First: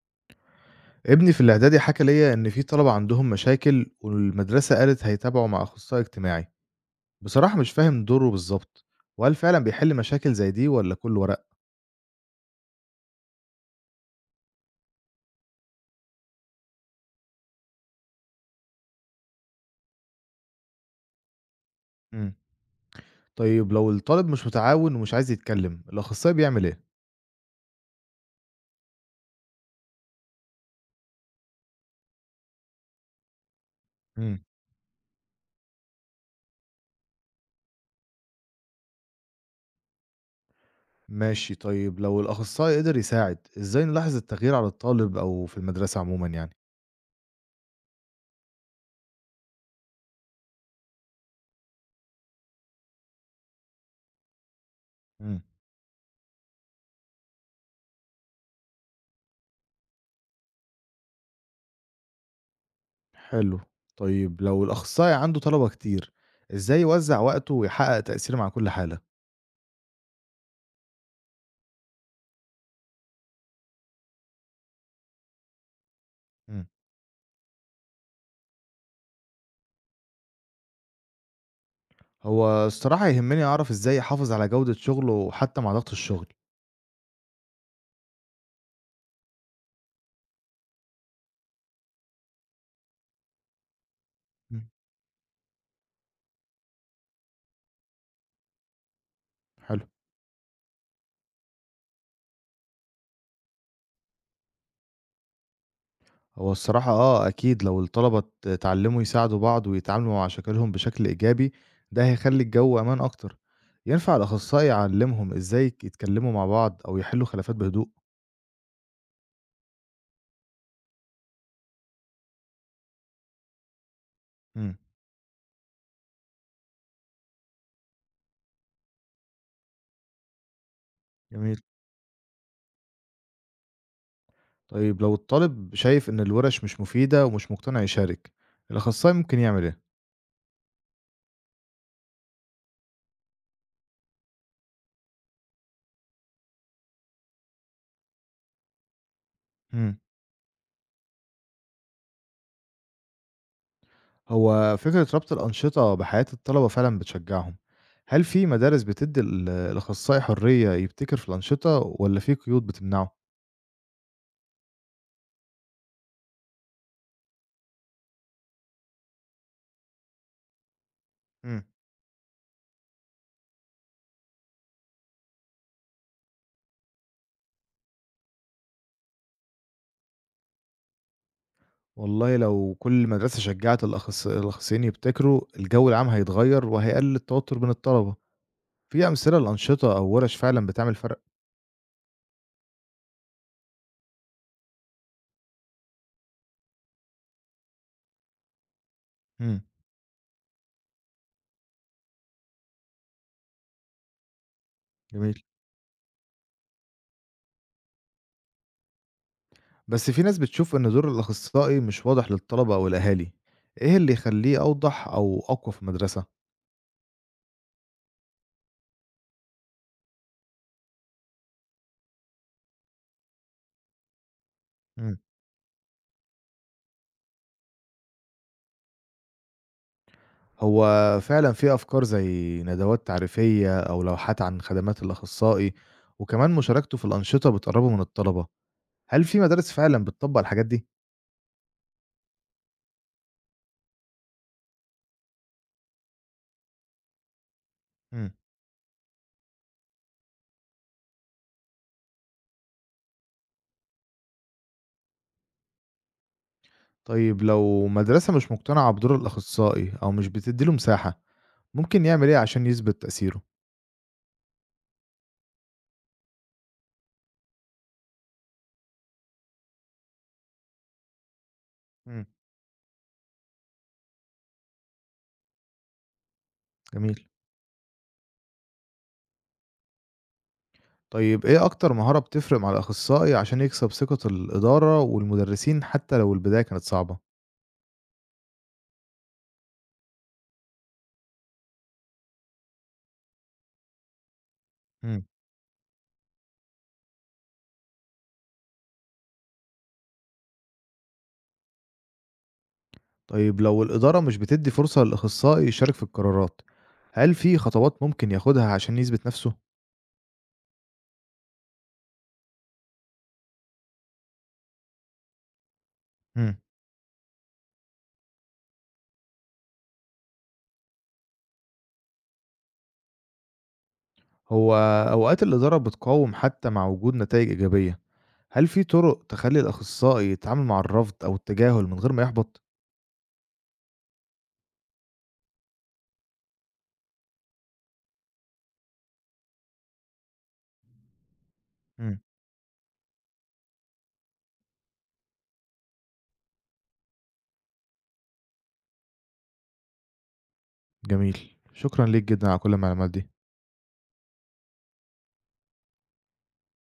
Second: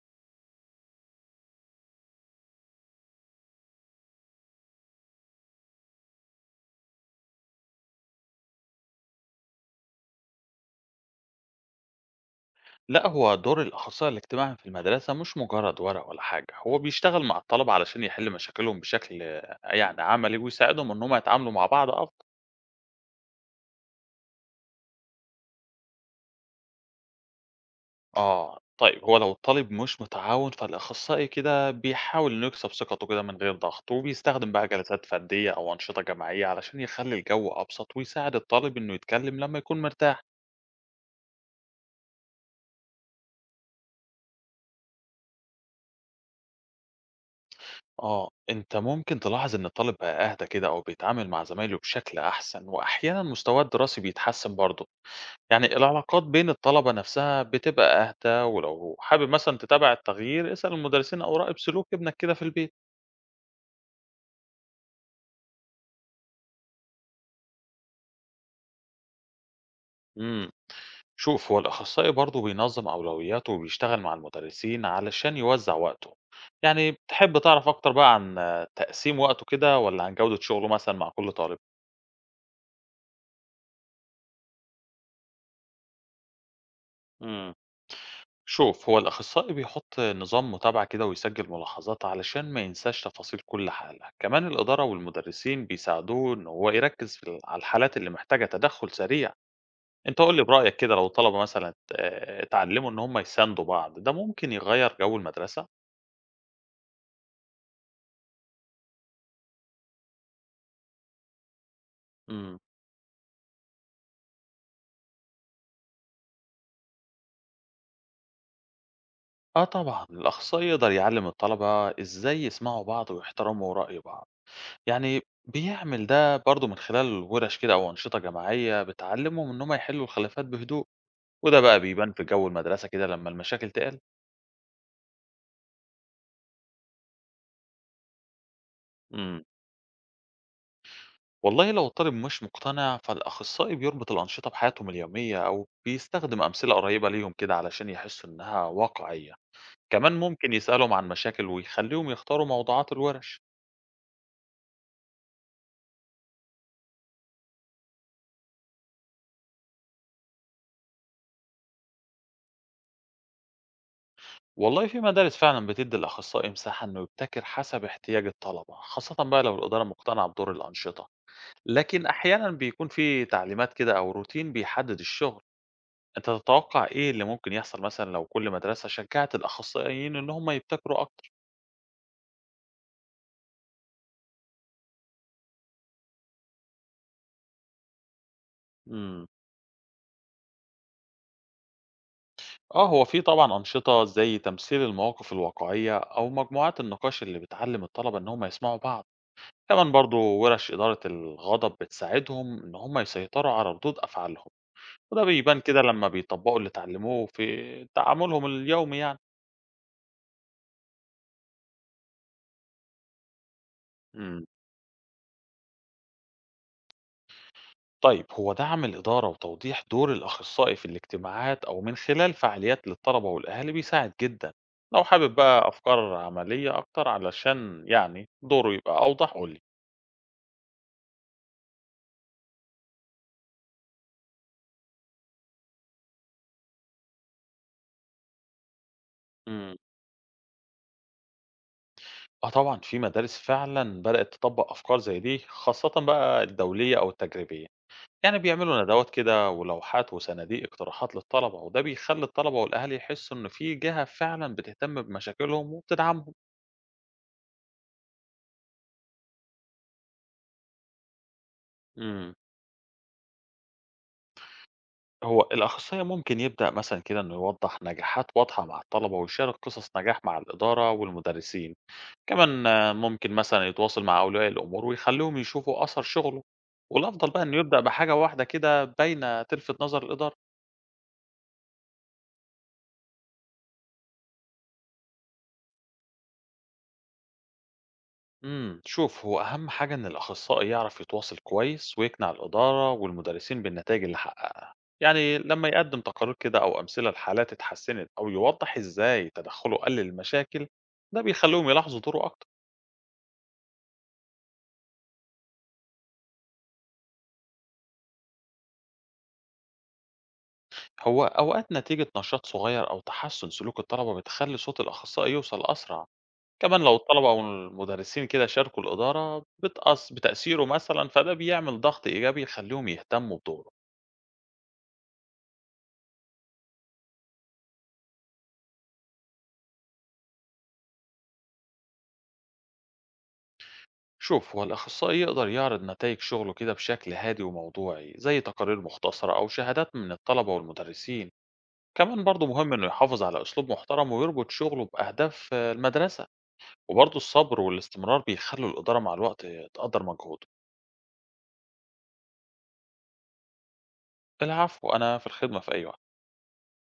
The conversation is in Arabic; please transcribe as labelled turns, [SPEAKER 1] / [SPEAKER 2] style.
[SPEAKER 1] ابني في الإعدادي حكى ليا إن في طلبة عندهم مشاكل، والمدرسة قالت هيتابعوا مع أخصائي اجتماعي. بصراحة مش فاهم دوره بالظبط، وهل فعلا بيحل مشاكل زي دي ولا كل ورق؟
[SPEAKER 2] لأ، هو دور الأخصائي الاجتماعي في المدرسة مش مجرد ورق ولا حاجة، هو بيشتغل مع الطلبة علشان يحل مشاكلهم بشكل يعني عملي ويساعدهم إن هم يتعاملوا مع بعض أفضل.
[SPEAKER 1] مم. طيب لو الطالب مش متعاون ومش عايز يتكلم، الأخصائي بيعمل إيه؟
[SPEAKER 2] طيب هو لو الطالب مش متعاون فالأخصائي كده بيحاول إنه يكسب ثقته كده من غير ضغط،
[SPEAKER 1] مم.
[SPEAKER 2] وبيستخدم بقى جلسات فردية أو أنشطة جماعية علشان يخلي الجو أبسط ويساعد الطالب إنه يتكلم لما يكون مرتاح.
[SPEAKER 1] ماشي، طيب لو الأخصائي قدر يساعد، إزاي نلاحظ التغيير على الطالب أو في المدرسة عموما يعني؟
[SPEAKER 2] أنت ممكن تلاحظ إن الطالب بقى أهدى كده أو بيتعامل مع زمايله بشكل أحسن، وأحيانا مستواه الدراسي بيتحسن برضه.
[SPEAKER 1] مم.
[SPEAKER 2] يعني العلاقات بين الطلبة نفسها بتبقى أهدى، ولو حابب مثلًا تتابع التغيير، اسأل المدرسين أو راقب سلوك ابنك كده في البيت.
[SPEAKER 1] حلو. طيب لو الأخصائي عنده طلبة كتير، إزاي يوزع وقته ويحقق تأثير مع كل حالة؟
[SPEAKER 2] امم. شوف هو الأخصائي برضه بينظم أولوياته وبيشتغل مع المدرسين علشان يوزع وقته.
[SPEAKER 1] مم.
[SPEAKER 2] يعني تحب تعرف أكتر بقى عن تقسيم وقته كده والّا عن جودة شغله مثلًا مع كل طالب؟
[SPEAKER 1] هو الصراحة يهمني أعرف إزاي أحافظ على جودة شغله حتى مع ضغط الشغل.
[SPEAKER 2] إمم. شوف، هو الأخصائي بيحط نظام متابعة كده ويسجل ملاحظات علشان ما ينساش تفاصيل كل حالة، كمان
[SPEAKER 1] مم.
[SPEAKER 2] الإدارة والمدرسين بيساعدوه إن هو يركّز في ال على الحالات اللي محتاجة تدخُّل سريع.
[SPEAKER 1] حلو.
[SPEAKER 2] أنت قُل لي برأيك كده لو الطلبة مثلًا اتعلّموا إن هم يساندوا بعض، ده ممكن يغيّر جو المدرسة؟
[SPEAKER 1] هو الصراحة آه أكيد، لو الطلبة اتعلموا يساعدوا بعض ويتعاملوا مع مشاكلهم بشكل إيجابي، ده هيخلي
[SPEAKER 2] إمم.
[SPEAKER 1] الجو أمان أكتر. ينفع الأخصائي يعلمهم إزاي يتكلموا مع بعض أو يحلوا خلافات بهدوء؟
[SPEAKER 2] آه طبعًا، الأخصائي يقدر يعلّم الطلبة إزاي يسمعوا بعض ويحترموا رأي بعض،
[SPEAKER 1] مم.
[SPEAKER 2] يعني بيعمل ده برضه من خلال ورش كده أو أنشطة جماعية بتعلّمهم إن هم يحلّوا الخلافات بهدوء. وده
[SPEAKER 1] جميل.
[SPEAKER 2] بقى بيبان في جو المدرسة كده لما المشاكل تقل.
[SPEAKER 1] طيب لو الطالب شايف إن الورش مش مفيدة ومش مقتنع يشارك، الأخصائي ممكن
[SPEAKER 2] امم
[SPEAKER 1] يعمل إيه؟
[SPEAKER 2] والله لو الطالب مش مقتنع فالأخصائي بيربط الأنشطة بحياتهم اليومية أو بيستخدم أمثلة قريبة ليهم كده علشان يحسوا إنها واقعية.
[SPEAKER 1] مم.
[SPEAKER 2] كمان ممكن يسألهم عن مشاكل ويخليهم يختاروا موضوعات الورش.
[SPEAKER 1] هو فكرة ربط الأنشطة بحياة الطلبة فعلا بتشجعهم. هل في مدارس بتدي الأخصائي حرية يبتكر في الأنشطة، ولا في قيود بتمنعه؟
[SPEAKER 2] والله في مدارس فعلا بتدي الأخصائي مساحة إنه يبتكر حسب احتياج الطلبة خاصة بقى لو الإدارة مقتنعة بدور الأنشطة.
[SPEAKER 1] مم.
[SPEAKER 2] لكن أحيانا بيكون في تعليمات كده أو روتين بيحدد الشغل. أنت تتوقع إيه اللي ممكن يحصل مثلًا لو كل مدرسة شجّعت الأخصائيين إن هم يبتكروا أكتر؟
[SPEAKER 1] والله لو كل مدرسة شجعت الأخصائيين يبتكروا، الجو العام هيتغير وهيقلل التوتر بين الطلبة. في
[SPEAKER 2] إمم.
[SPEAKER 1] أمثلة لأنشطة أو ورش فعلا بتعمل فرق؟
[SPEAKER 2] آه، هو في طبعًا أنشطة زي تمثيل المواقف الواقعية أو مجموعات النقاش اللي بتعلّم الطلبة إن هم يسمعوا بعض،
[SPEAKER 1] مم.
[SPEAKER 2] كمان برضه ورش إدارة الغضب بتساعدهم إن هم يسيطروا على ردود أفعالهم، وده
[SPEAKER 1] جميل.
[SPEAKER 2] بيبان كده لما بيطبّقوا اللي اتعلموه في تعاملهم اليومي يعني.
[SPEAKER 1] بس في ناس بتشوف إن دور الأخصائي مش واضح للطلبة أو الأهالي، إيه اللي
[SPEAKER 2] إمم.
[SPEAKER 1] يخليه أوضح أو أقوى في المدرسة؟
[SPEAKER 2] طيب هو دعم الإدارة وتوضيح دور الأخصائي في الاجتماعات أو من خلال فعاليات للطلبة والأهالي بيساعد جدا. لو حابب بقى أفكار عملية أكتر علشان يعني دوره يبقى أوضح قولي.
[SPEAKER 1] هو فعلًا في أفكار زي ندوات تعريفية أو لوحات عن خدمات الأخصائي، وكمان مشاركته في الأنشطة بتقرّبه من الطلبة. هل في مدارس
[SPEAKER 2] مم.
[SPEAKER 1] فعلًا بتطبّق الحاجات دي؟
[SPEAKER 2] اه طبعا في مدارس فعلا بدأت تطبق أفكار زي دي خاصة بقى الدولية أو التجريبية.
[SPEAKER 1] إمم.
[SPEAKER 2] يعني بيعملوا ندوات كده ولوحات وصناديق اقتراحات للطلبة وده بيخلي الطلبة والأهالي يحسوا إن في جهة فعلا بتهتم بمشاكلهم وبتدعمهم.
[SPEAKER 1] طيب لو مدرسة مش مقتنعة بدور الأخصائي أو مش بتدّي له مساحة، ممكن يعمل
[SPEAKER 2] مم.
[SPEAKER 1] إيه عشان يثبت تأثيره؟
[SPEAKER 2] هو الأخصائي ممكن يبدأ مثلا كده إنه يوضح نجاحات واضحة مع الطلبة ويشارك قصص نجاح مع الإدارة والمدرسين،
[SPEAKER 1] إمم.
[SPEAKER 2] كمان ممكن مثلا يتواصل مع أولياء الأمور ويخليهم يشوفوا أثر شغله،
[SPEAKER 1] جميل.
[SPEAKER 2] والأفضل بقى إنه يبدأ بحاجة واحدة كده باينة تلفت نظر الإدارة.
[SPEAKER 1] طيب إيه أكتر مهارة بتفرق مع الأخصائي عشان يكسب ثقة الإدارة والمدرسين حتى لو البداية كانت صعبة؟
[SPEAKER 2] شوف هو أهم حاجة إن الأخصائي يعرف يتواصل كويس ويقنع الإدارة والمدرسين بالنتائج اللي حققها،
[SPEAKER 1] إمم.
[SPEAKER 2] يعني لما يقدم تقارير كده أو أمثلة لحالات اتحسنت أو يوضح إزاي تدخله قلل المشاكل ده بيخليهم يلاحظوا دوره أكتر.
[SPEAKER 1] طيب لو الإدارة مش بتدي فرصة للأخصائي يشارك في القرارات، هل في خطوات ممكن ياخدها عشان يثبت نفسه؟
[SPEAKER 2] هو أوقات نتيجة نشاط صغير أو تحسن سلوك الطلبة بتخلي صوت الأخصائي يوصل أسرع.
[SPEAKER 1] مم.
[SPEAKER 2] كمان لو الطلبة أو المدرسين كده شاركوا الإدارة بتأثيره مثلا فده بيعمل ضغط إيجابي يخليهم يهتموا بدوره.
[SPEAKER 1] هو أوقات الإدارة بتقاوم حتى مع وجود نتائج إيجابية، هل في طرق تخلي الأخصائي يتعامل مع الرفض أو التجاهل من غير ما يحبط؟
[SPEAKER 2] شوف هو الأخصائي يقدر يعرض نتائج شغله كده بشكل هادي وموضوعي زي تقارير مختصرة أو شهادات من الطلبة والمدرسين.
[SPEAKER 1] مم.
[SPEAKER 2] كمان برضه مهم إنه يحافظ على أسلوب محترم ويربط شغله بأهداف المدرسة. وبرضه الصبر والاستمرار بيخلوا الإدارة مع الوقت تقدر مجهوده.
[SPEAKER 1] جميل، شكرا ليك جدا على كل المعلومات دي.
[SPEAKER 2] العفو، أنا في الخدمة في أي وقت.